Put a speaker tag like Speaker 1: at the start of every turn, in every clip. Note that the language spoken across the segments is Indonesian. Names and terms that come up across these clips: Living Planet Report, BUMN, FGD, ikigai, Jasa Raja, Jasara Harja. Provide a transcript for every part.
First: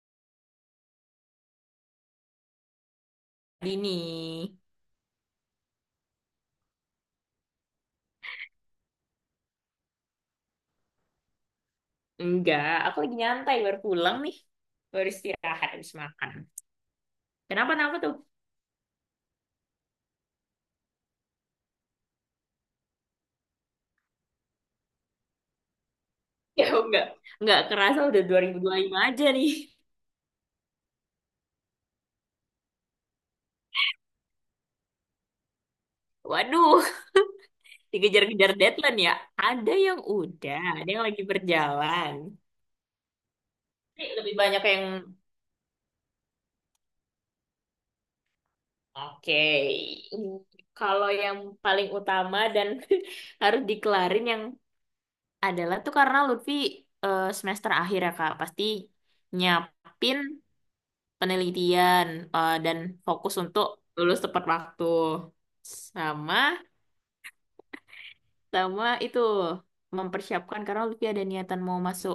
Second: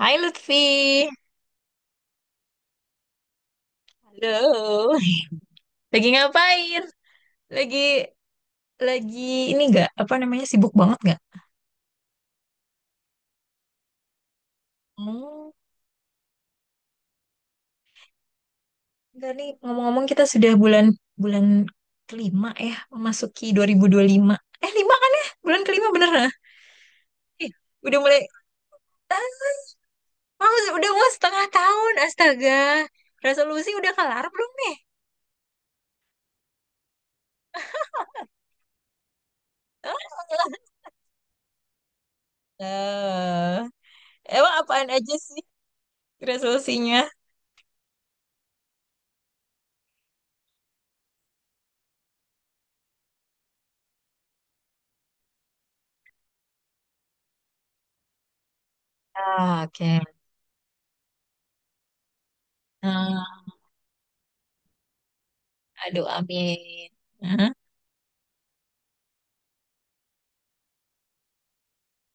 Speaker 1: Hai Lutfi,
Speaker 2: Dini.
Speaker 1: halo. Lagi ngapain? Lagi lagi ini nggak apa namanya sibuk banget nggak?
Speaker 2: Enggak, aku lagi nyantai baru pulang nih. Baru
Speaker 1: Oh,
Speaker 2: istirahat habis makan. Kenapa kenapa tuh?
Speaker 1: enggak nih. Ngomong-ngomong kita sudah bulan bulan kelima ya, memasuki dua ribu lima. Eh lima kan ya? Bulan kelima bener lah.
Speaker 2: Ya enggak.
Speaker 1: Ih,
Speaker 2: Enggak
Speaker 1: udah
Speaker 2: kerasa
Speaker 1: mulai.
Speaker 2: udah dua dua ribu dua puluh lima
Speaker 1: Ah,
Speaker 2: aja nih.
Speaker 1: udah mau setengah tahun, astaga. Resolusi udah kelar belum nih?
Speaker 2: Waduh, dikejar-kejar deadline ya. Ada yang udah, ada yang lagi berjalan.
Speaker 1: Eh,
Speaker 2: Tapi lebih
Speaker 1: emang
Speaker 2: banyak yang
Speaker 1: apaan aja sih resolusinya?
Speaker 2: oke. Kalau yang paling utama dan harus dikelarin yang adalah tuh karena Lutfi semester akhir ya Kak, pasti
Speaker 1: Ah, oke.
Speaker 2: nyiapin penelitian dan fokus
Speaker 1: Nah,
Speaker 2: untuk lulus tepat waktu.
Speaker 1: aduh,
Speaker 2: Sama,
Speaker 1: amin. Hah?
Speaker 2: sama itu mempersiapkan karena Lutfi ada niatan mau masuk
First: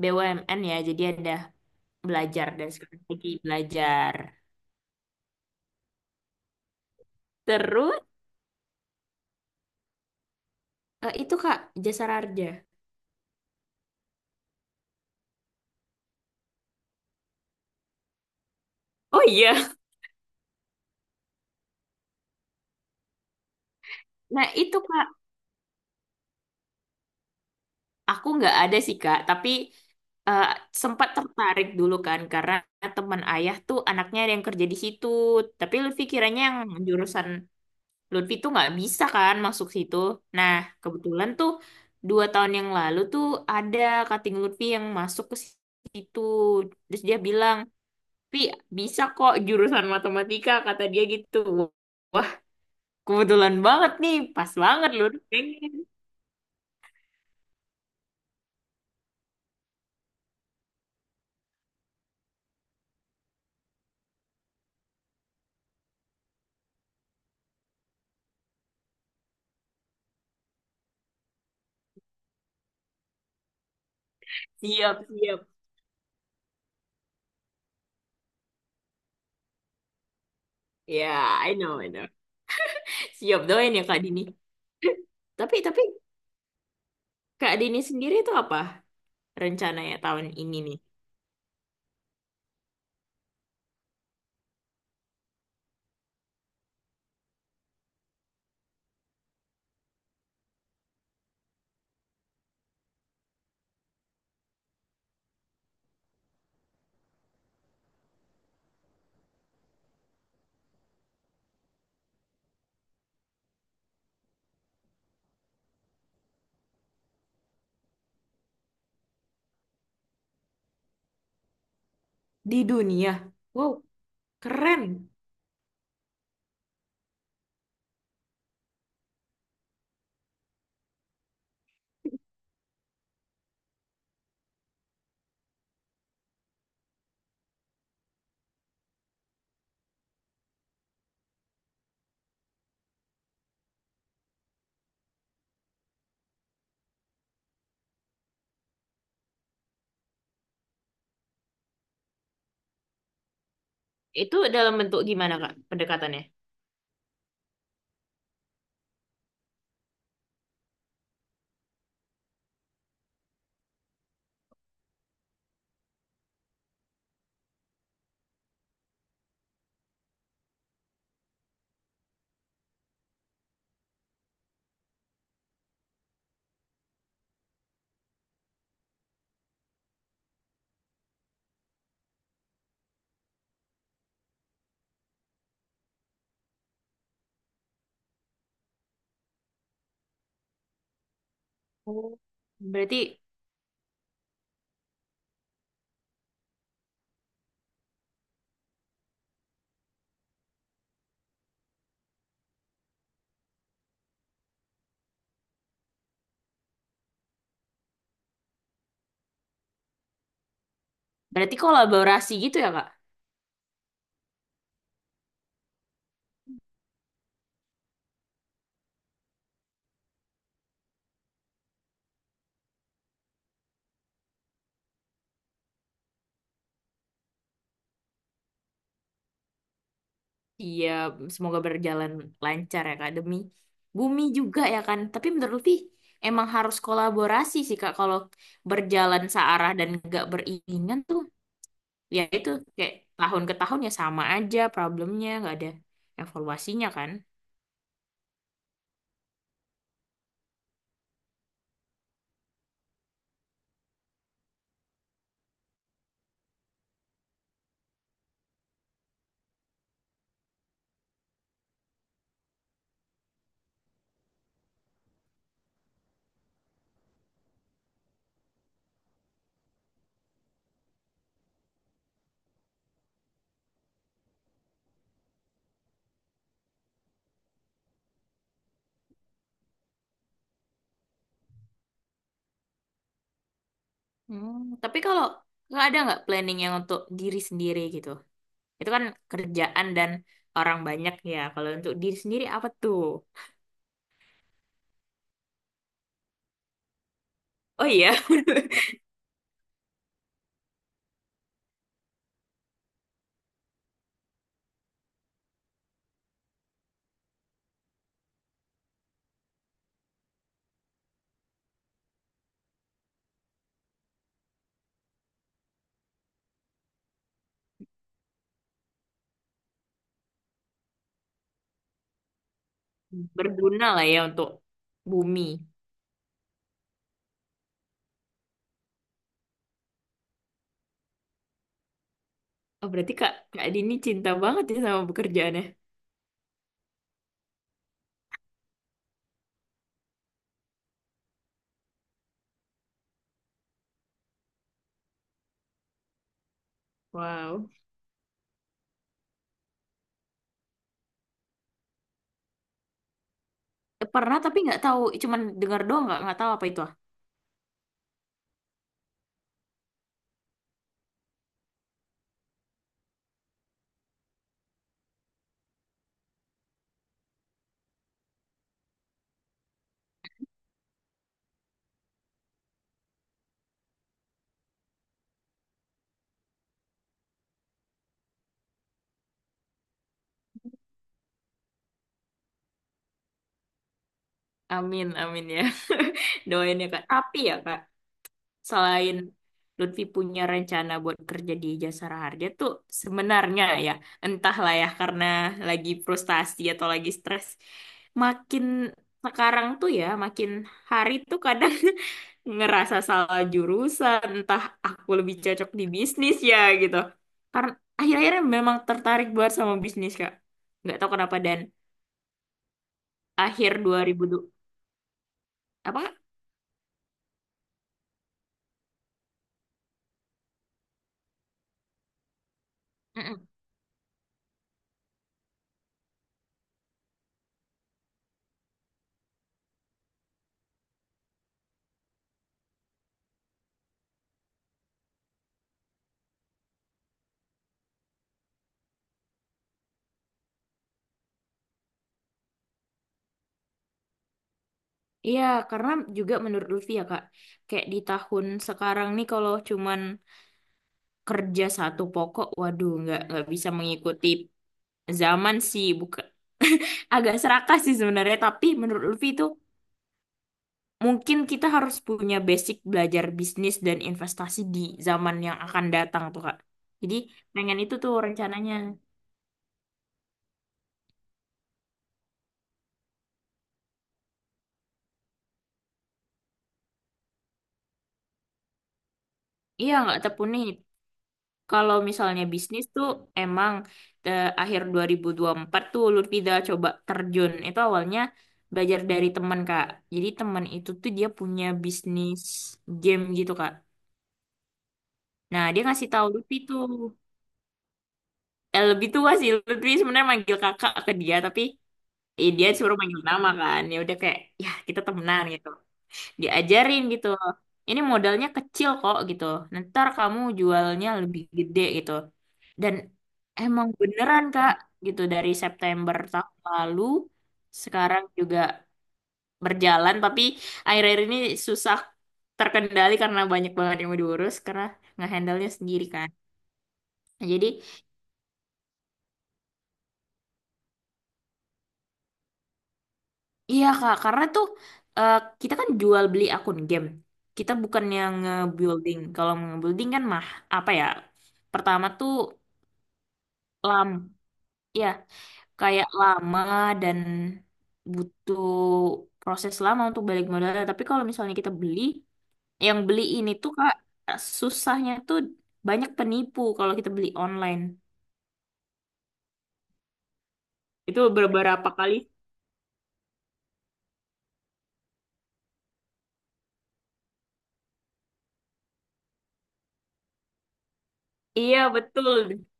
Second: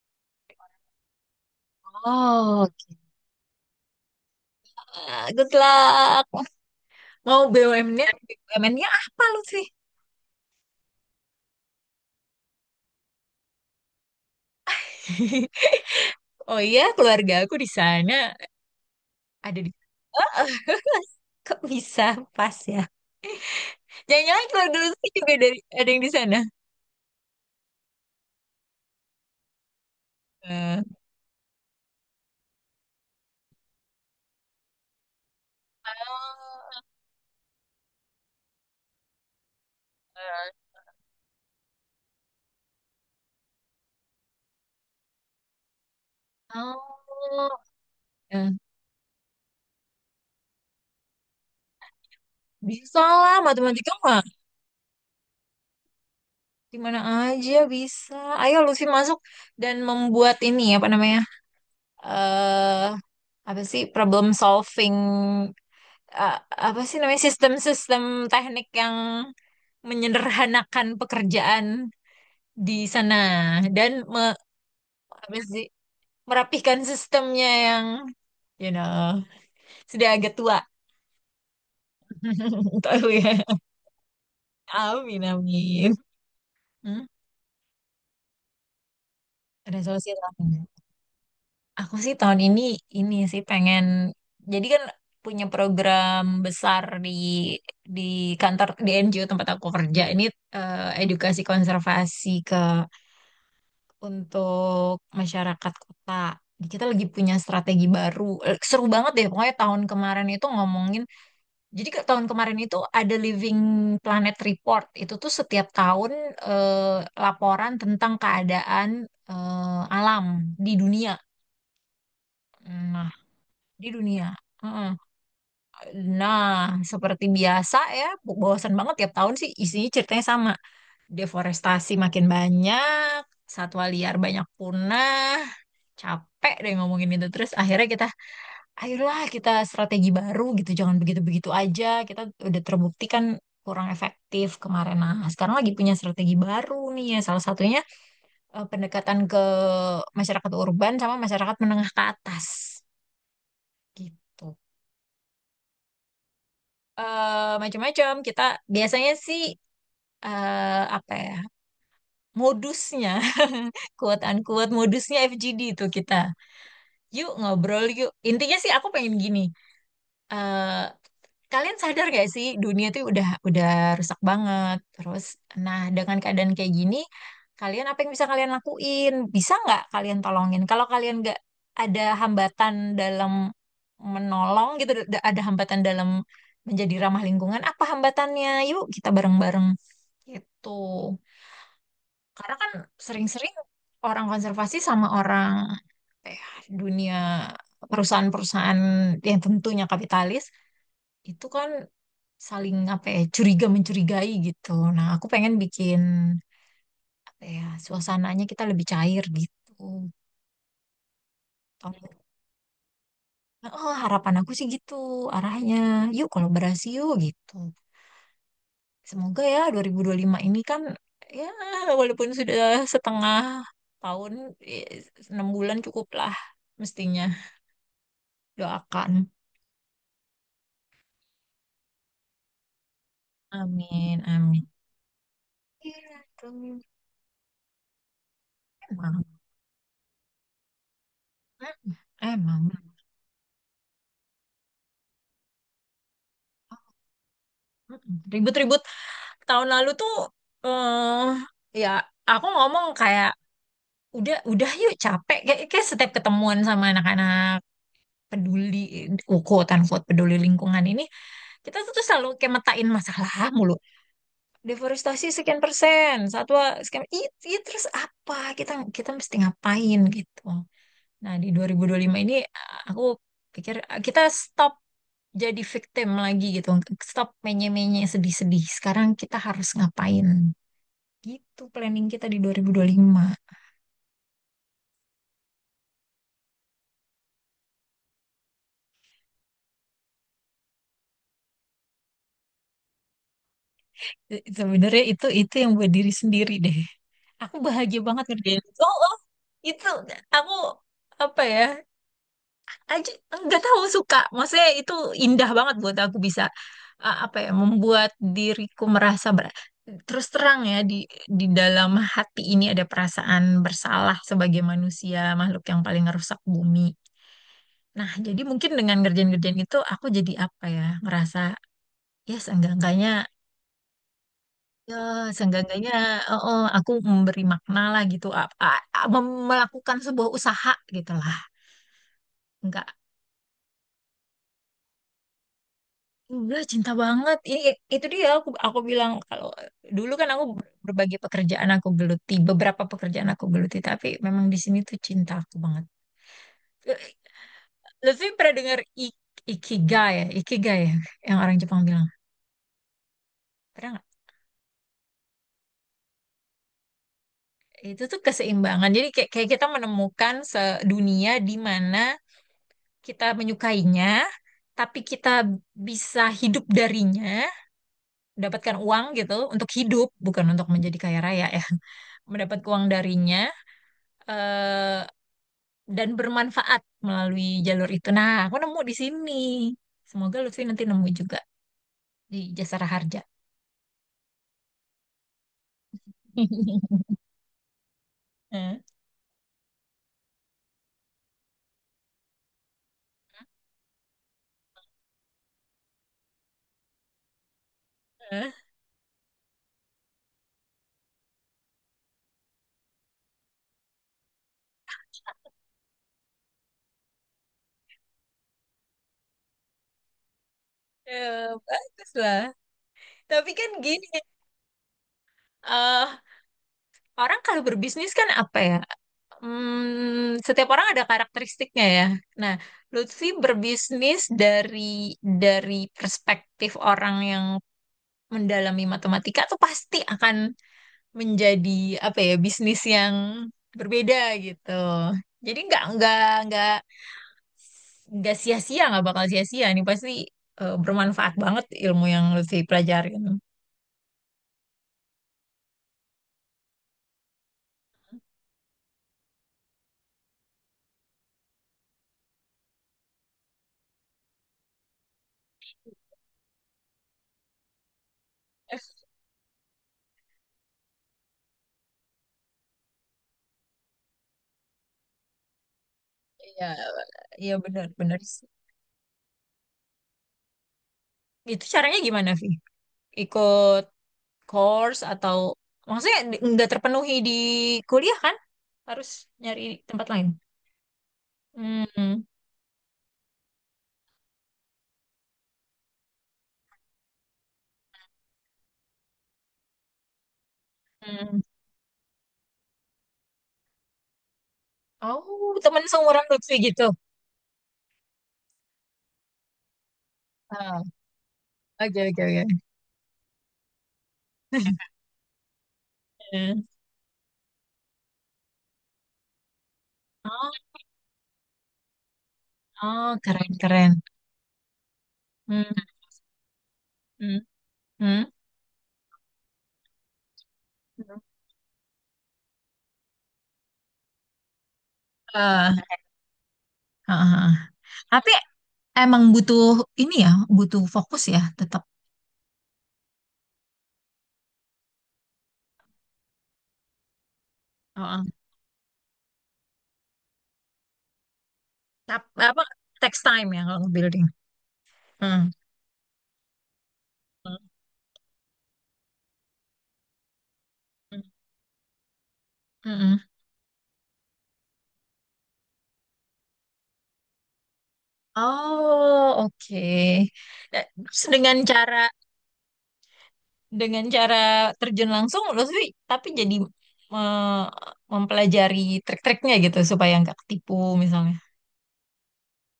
Speaker 2: BUMN ya, jadi ada belajar
Speaker 1: Oh,
Speaker 2: dari
Speaker 1: gitu.
Speaker 2: sekarang lagi belajar.
Speaker 1: Ah, good luck. Mau
Speaker 2: Terus
Speaker 1: BUMN-nya, BUMN-nya apa lu sih?
Speaker 2: itu Kak Jasa Raja.
Speaker 1: Oh iya, keluarga aku di sana
Speaker 2: Oh
Speaker 1: ada di
Speaker 2: iya,
Speaker 1: kok bisa pas ya. Jangan-jangan
Speaker 2: nah itu
Speaker 1: keluarga lu
Speaker 2: Kak
Speaker 1: sih juga dari ada yang di sana.
Speaker 2: aku nggak ada sih Kak, tapi eh,
Speaker 1: Eh,
Speaker 2: sempat tertarik dulu kan karena teman ayah tuh anaknya ada yang kerja di situ, tapi Lutfi kiranya yang jurusan Lutfi tuh nggak bisa kan masuk situ. Nah, kebetulan tuh dua tahun yang lalu tuh ada kating Lutfi yang masuk ke situ. Terus dia bilang,
Speaker 1: Oh,
Speaker 2: Pi,
Speaker 1: eh,
Speaker 2: bisa kok jurusan matematika, kata dia gitu. Wah,
Speaker 1: bisa lah
Speaker 2: kebetulan
Speaker 1: matematika
Speaker 2: banget nih.
Speaker 1: mah
Speaker 2: Pas banget Lutfi. Pengen.
Speaker 1: di mana aja bisa. Ayo Lucy masuk dan membuat ini apa namanya? Eh apa sih problem solving, eh, apa sih namanya sistem-sistem teknik yang menyederhanakan pekerjaan di sana dan
Speaker 2: Siap,
Speaker 1: apa
Speaker 2: siap.
Speaker 1: sih, merapihkan sistemnya yang you know sudah agak tua
Speaker 2: Ya, I know, I know.
Speaker 1: tahu ya,
Speaker 2: Siap doain ya Kak Dini.
Speaker 1: amin
Speaker 2: Tapi
Speaker 1: amin. Hmm?
Speaker 2: Kak Dini sendiri tuh apa rencananya
Speaker 1: Resolusi
Speaker 2: tahun
Speaker 1: tahun
Speaker 2: ini
Speaker 1: ini.
Speaker 2: nih?
Speaker 1: Aku sih tahun ini sih pengen, jadi kan punya program besar di kantor di NGO tempat aku kerja ini, edukasi konservasi ke untuk masyarakat kota. Jadi kita lagi punya strategi baru. Seru banget deh, pokoknya tahun kemarin itu ngomongin. Jadi ke tahun kemarin itu ada Living Planet Report. Itu tuh setiap tahun, eh, laporan tentang keadaan, alam di dunia.
Speaker 2: Di dunia.
Speaker 1: Nah,
Speaker 2: Wow,
Speaker 1: di dunia.
Speaker 2: keren.
Speaker 1: Heeh. Nah, seperti biasa ya, bosan banget tiap tahun sih isinya ceritanya sama. Deforestasi makin banyak, satwa liar banyak punah, capek deh ngomongin itu. Terus akhirnya kita, ayolah kita strategi baru gitu, jangan begitu-begitu aja. Kita udah terbukti kan kurang efektif kemarin. Nah, sekarang lagi punya strategi baru nih ya. Salah satunya, pendekatan ke masyarakat urban sama masyarakat menengah ke atas
Speaker 2: Itu
Speaker 1: gitu.
Speaker 2: dalam bentuk gimana, Kak, pendekatannya?
Speaker 1: Eh, macam-macam. Kita biasanya sih, apa ya, modusnya, quote unquote modusnya FGD itu kita yuk ngobrol yuk. Intinya sih aku pengen gini. eh, Kalian sadar gak sih dunia tuh udah rusak banget. Terus, nah dengan keadaan kayak gini, kalian apa yang bisa kalian lakuin? Bisa nggak kalian tolongin? Kalau kalian nggak ada hambatan dalam menolong gitu, ada hambatan dalam menjadi ramah lingkungan, apa hambatannya? Yuk kita bareng-bareng gitu.
Speaker 2: Oh.
Speaker 1: Karena kan
Speaker 2: Berarti
Speaker 1: sering-sering orang konservasi sama orang, eh, dunia perusahaan-perusahaan yang tentunya kapitalis itu kan saling apa ya curiga mencurigai gitu. Nah, aku pengen bikin apa ya suasananya kita lebih cair gitu.
Speaker 2: berarti
Speaker 1: Tahun-
Speaker 2: kolaborasi gitu ya Kak?
Speaker 1: Oh, harapan aku sih gitu arahnya. Yuk kolaborasi yuk gitu. Semoga ya dua dua ribu dua puluh lima ini kan ya, walaupun sudah setengah tahun, eh, enam bulan cukup lah mestinya, doakan.
Speaker 2: Iya, semoga berjalan lancar ya Kak demi
Speaker 1: Amin,
Speaker 2: bumi juga
Speaker 1: amin.
Speaker 2: ya kan. Tapi menurut Lutfi
Speaker 1: Iya,
Speaker 2: emang harus kolaborasi sih Kak kalau berjalan
Speaker 1: itu.
Speaker 2: searah dan nggak beriringan tuh
Speaker 1: Mm,
Speaker 2: ya itu
Speaker 1: emang.
Speaker 2: kayak tahun ke tahun ya sama aja problemnya nggak ada evaluasinya kan.
Speaker 1: Mm, ribut-ribut tahun lalu tuh, eh ya, aku ngomong kayak udah yuk capek kayak, kayak setiap ketemuan sama anak-anak peduli, quote unquote peduli lingkungan ini, kita tuh selalu kayak metain masalah mulu, deforestasi sekian persen satwa sekian terus apa kita kita mesti ngapain gitu. Nah, di dua dua ribu dua puluh lima ini, aku pikir, kita stop jadi victim lagi gitu. Stop menye-menye sedih-sedih. Sekarang kita harus ngapain? Gitu planning kita di 2025.
Speaker 2: Hmm, tapi kalau nggak ada nggak planning yang untuk diri sendiri gitu. Itu kan kerjaan dan orang banyak ya. Kalau untuk diri sendiri apa tuh?
Speaker 1: Sebenarnya itu yang buat diri sendiri deh. Aku
Speaker 2: Oh
Speaker 1: bahagia
Speaker 2: iya.
Speaker 1: banget ngerjain itu. Oh, oh, itu aku apa ya? Aja nggak tahu suka, maksudnya itu indah banget buat aku bisa, apa ya, membuat diriku merasa terus terang ya di dalam hati ini ada perasaan bersalah sebagai manusia makhluk yang paling ngerusak bumi. Nah jadi mungkin dengan ngerjain-ngerjain itu aku jadi apa ya ngerasa, ya seenggak-enggaknya,
Speaker 2: Berguna lah ya untuk
Speaker 1: ya
Speaker 2: bumi.
Speaker 1: seenggak-enggaknya, oh, oh, aku memberi makna lah gitu, melakukan sebuah usaha gitu lah.
Speaker 2: Oh,
Speaker 1: Enggak.
Speaker 2: berarti Kak, Kak Dini cinta banget ya sama pekerjaannya.
Speaker 1: Udah cinta banget. Ini itu dia, aku bilang kalau dulu kan aku berbagai pekerjaan aku geluti, beberapa pekerjaan aku geluti, tapi memang di sini tuh cinta aku banget. Eh,
Speaker 2: Wow.
Speaker 1: Lutfi pernah dengar ik- ikigai ya, yang orang Jepang bilang. Pernah nggak?
Speaker 2: Pernah tapi nggak tahu, cuman dengar doang nggak tahu apa itu. Ah.
Speaker 1: Itu tuh keseimbangan. Jadi kayak, kayak kita menemukan dunia di mana kita menyukainya, tapi kita bisa hidup darinya, mendapatkan uang gitu untuk hidup, bukan untuk menjadi kaya raya ya. Mendapat uang darinya, eh, dan bermanfaat melalui jalur itu. Nah, aku nemu di sini. Semoga Lutfi nanti nemu juga di Jasara Harja.
Speaker 2: Amin, amin ya. Doain ya Kak. Tapi ya Kak,
Speaker 1: Eh,
Speaker 2: selain Lutfi punya rencana buat kerja di Jasara Harja tuh sebenarnya ya entahlah ya karena lagi frustasi atau lagi stres
Speaker 1: eh,
Speaker 2: makin sekarang tuh ya makin hari tuh kadang ngerasa salah jurusan entah aku lebih cocok di bisnis ya gitu karena akhir-akhirnya memang tertarik buat sama bisnis Kak nggak tahu kenapa dan
Speaker 1: bagus lah. Tapi kan
Speaker 2: akhir
Speaker 1: gini,
Speaker 2: 2000 du- apa.
Speaker 1: eh, orang kalau berbisnis kan apa ya? Hmm, setiap orang ada karakteristiknya ya. Nah, Lutfi berbisnis dari dari perspektif orang yang mendalami matematika tuh pasti akan menjadi apa ya bisnis yang berbeda gitu. Jadi nggak nggak sia-sia, nggak bakal sia-sia nih pasti, bermanfaat banget ilmu yang Lutfi pelajarin.
Speaker 2: Iya, karena juga menurut Lutfi ya Kak, kayak di tahun sekarang nih kalau cuman kerja satu pokok, waduh nggak bisa mengikuti zaman sih, bukan agak serakah sih sebenarnya. Tapi menurut Lutfi itu mungkin kita harus punya basic belajar bisnis dan investasi di zaman yang akan datang tuh Kak.
Speaker 1: Iya,
Speaker 2: Jadi
Speaker 1: iya
Speaker 2: pengen itu tuh
Speaker 1: benar-benar sih.
Speaker 2: rencananya.
Speaker 1: Itu caranya gimana, Vi? Ikut course atau maksudnya nggak terpenuhi di kuliah kan? Harus nyari
Speaker 2: Iya
Speaker 1: tempat
Speaker 2: nggak
Speaker 1: lain.
Speaker 2: tekuni. Kalau
Speaker 1: Hmm,
Speaker 2: misalnya bisnis tuh emang akhir 2024 tuh Lutfi dah coba terjun. Itu awalnya belajar dari teman, Kak. Jadi teman itu tuh dia
Speaker 1: hmm.
Speaker 2: punya bisnis game gitu, Kak.
Speaker 1: Oh,
Speaker 2: Nah, dia
Speaker 1: teman
Speaker 2: ngasih
Speaker 1: seumuran
Speaker 2: tahu
Speaker 1: Lutfi
Speaker 2: Lutfi tuh.
Speaker 1: gitu.
Speaker 2: Eh, lebih tua sih. Lutfi sebenarnya manggil
Speaker 1: Ah,
Speaker 2: kakak ke dia, tapi
Speaker 1: oke oke oke.
Speaker 2: dia suruh manggil nama kan. Ya udah kayak, ya kita temenan gitu.
Speaker 1: Hmm.
Speaker 2: Diajarin gitu. Ini modalnya kecil kok gitu. Ntar kamu jualnya lebih gede gitu. Dan
Speaker 1: Oh,
Speaker 2: emang
Speaker 1: keren-keren.
Speaker 2: beneran Kak gitu dari
Speaker 1: Hmm,
Speaker 2: September tahun lalu
Speaker 1: hmm,
Speaker 2: sekarang
Speaker 1: hmm.
Speaker 2: juga berjalan tapi
Speaker 1: Eh,
Speaker 2: akhir-akhir ini susah terkendali karena banyak banget yang mau diurus karena ngehandle-nya
Speaker 1: ah,
Speaker 2: sendiri kan.
Speaker 1: ah,
Speaker 2: Nah,
Speaker 1: ah.
Speaker 2: jadi
Speaker 1: Tapi emang butuh ini ya, butuh fokus ya, tetap.
Speaker 2: iya Kak karena tuh eh, kita kan jual beli akun game. Kita
Speaker 1: Oh,
Speaker 2: bukan
Speaker 1: ah.
Speaker 2: yang nge-building. Kalau nge-building kan mah apa ya? Pertama tuh
Speaker 1: Apa text time ya kalau
Speaker 2: lama.
Speaker 1: building.
Speaker 2: Ya,
Speaker 1: Hmm,
Speaker 2: kayak lama dan
Speaker 1: hmm,
Speaker 2: butuh proses lama untuk balik modal. Tapi
Speaker 1: hmm,
Speaker 2: kalau misalnya kita beli,
Speaker 1: hmm,
Speaker 2: yang
Speaker 1: hmm.
Speaker 2: beli ini tuh Kak, susahnya tuh banyak penipu kalau kita beli online.
Speaker 1: Oh, oke. Eh,
Speaker 2: Itu
Speaker 1: terus dengan
Speaker 2: beberapa
Speaker 1: cara,
Speaker 2: kali.
Speaker 1: dengan cara terjun langsung, Lutfi, tapi jadi, eh, mempelajari trik-triknya gitu supaya nggak ketipu misalnya.
Speaker 2: Iya, betul.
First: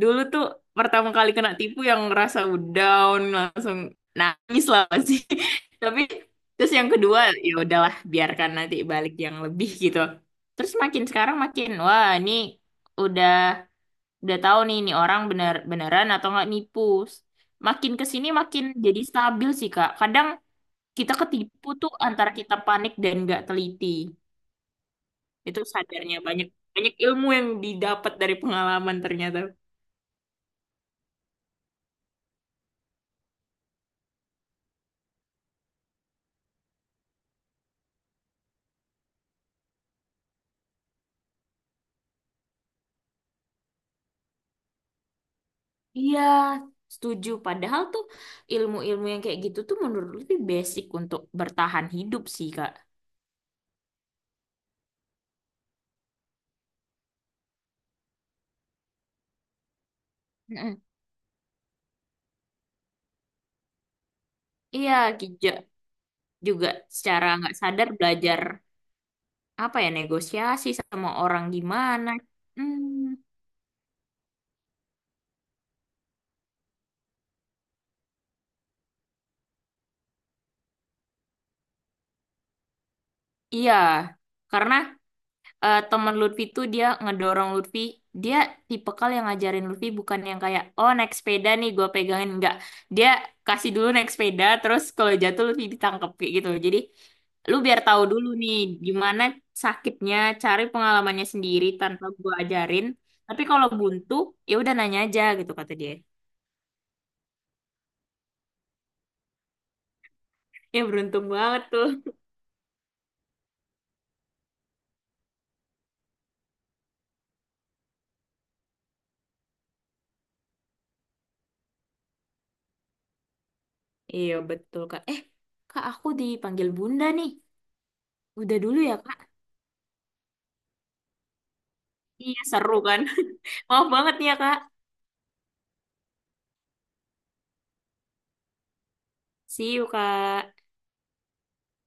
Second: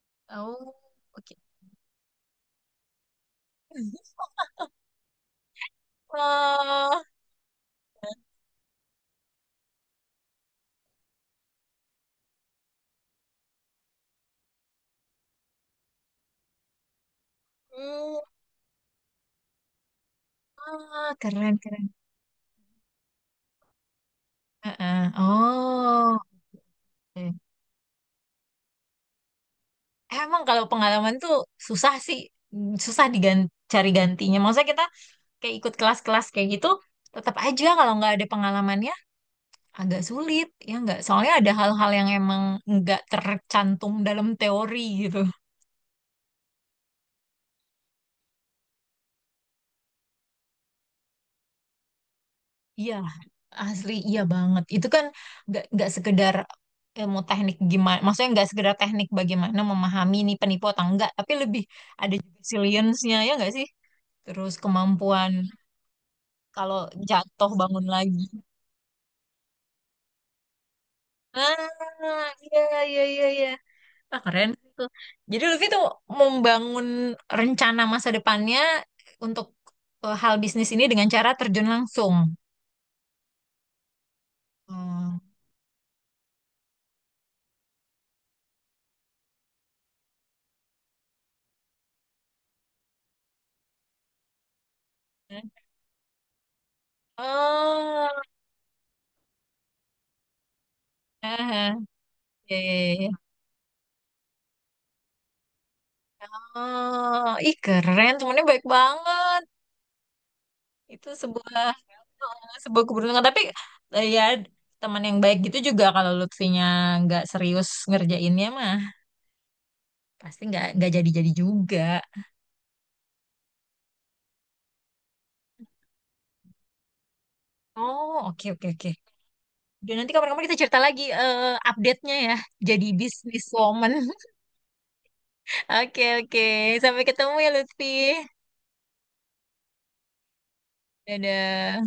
Speaker 2: Dulu tuh
Speaker 1: Oh,
Speaker 2: pertama kali
Speaker 1: oke.
Speaker 2: kena tipu yang ngerasa down, langsung nangis lah pasti. Tapi terus yang
Speaker 1: ah,
Speaker 2: kedua, ya udahlah biarkan nanti balik yang lebih gitu. Terus makin sekarang makin, wah ini udah. Udah tahu nih, ini orang bener beneran atau nggak nipu. Makin ke
Speaker 1: hmm.
Speaker 2: sini makin jadi stabil sih, Kak. Kadang
Speaker 1: Ah,
Speaker 2: kita
Speaker 1: keren,
Speaker 2: ketipu
Speaker 1: keren.
Speaker 2: tuh antara kita panik dan nggak teliti.
Speaker 1: Heeh.
Speaker 2: Itu sadarnya
Speaker 1: Oh,
Speaker 2: banyak banyak ilmu
Speaker 1: oke.
Speaker 2: yang didapat dari pengalaman ternyata.
Speaker 1: Eh, emang kalau pengalaman tuh susah sih, mm, susah diganti, cari gantinya. Maksudnya kita kayak ikut kelas-kelas kayak gitu, tetap aja kalau nggak ada pengalamannya agak sulit, ya nggak? Soalnya ada hal-hal yang emang nggak tercantum dalam teori gitu.
Speaker 2: Iya, setuju. Padahal tuh ilmu-ilmu yang kayak gitu tuh menurut lebih basic untuk bertahan hidup sih, Kak.
Speaker 1: Iya, asli iya banget. Itu kan nggak sekedar ilmu teknik gimana, maksudnya nggak sekedar teknik bagaimana memahami ini penipu
Speaker 2: Mm-mm.
Speaker 1: atau enggak, tapi lebih ada juga resilience-nya ya nggak sih? Terus
Speaker 2: Iya,
Speaker 1: kemampuan
Speaker 2: kita juga
Speaker 1: kalau
Speaker 2: secara
Speaker 1: jatuh
Speaker 2: nggak
Speaker 1: bangun
Speaker 2: sadar
Speaker 1: lagi.
Speaker 2: belajar apa ya negosiasi sama orang gimana.
Speaker 1: Ah,
Speaker 2: Hmm.
Speaker 1: iya iya. Ah, keren tuh. Jadi Lutfi tuh membangun rencana masa depannya untuk, hal bisnis ini dengan cara terjun langsung.
Speaker 2: Iya, karena
Speaker 1: Hmm.
Speaker 2: temen Lutfi tuh dia ngedorong Lutfi, dia tipikal yang ngajarin Lutfi bukan yang kayak, oh naik sepeda nih gue pegangin, enggak. Dia kasih dulu naik sepeda, terus kalau jatuh Lutfi ditangkep kayak gitu. Jadi lu biar tahu
Speaker 1: Oh,
Speaker 2: dulu nih gimana sakitnya, cari pengalamannya sendiri
Speaker 1: ah,
Speaker 2: tanpa gue
Speaker 1: iya,
Speaker 2: ajarin.
Speaker 1: iya, iya.
Speaker 2: Tapi kalau buntu, ya udah nanya aja gitu kata dia.
Speaker 1: Oh, ih keren, temennya baik banget.
Speaker 2: Ya
Speaker 1: Itu
Speaker 2: beruntung banget
Speaker 1: sebuah
Speaker 2: tuh.
Speaker 1: sebuah keberuntungan. Tapi, ya, teman yang baik gitu juga kalau Lutfinya nggak serius ngerjainnya mah pasti nggak jadi-jadi juga.
Speaker 2: Iya betul kak. Eh kak aku dipanggil bunda nih.
Speaker 1: Oh, oke
Speaker 2: Udah
Speaker 1: oke
Speaker 2: dulu
Speaker 1: oke.
Speaker 2: ya kak.
Speaker 1: Dan nanti kapan-kapan kita cerita lagi, update-nya ya.
Speaker 2: Iya seru
Speaker 1: Jadi
Speaker 2: kan?
Speaker 1: bisnis
Speaker 2: Maaf
Speaker 1: woman.
Speaker 2: banget nih ya Kak.
Speaker 1: Oke oke. Sampai ketemu ya Lutfi.
Speaker 2: See you Kak.
Speaker 1: Dadah.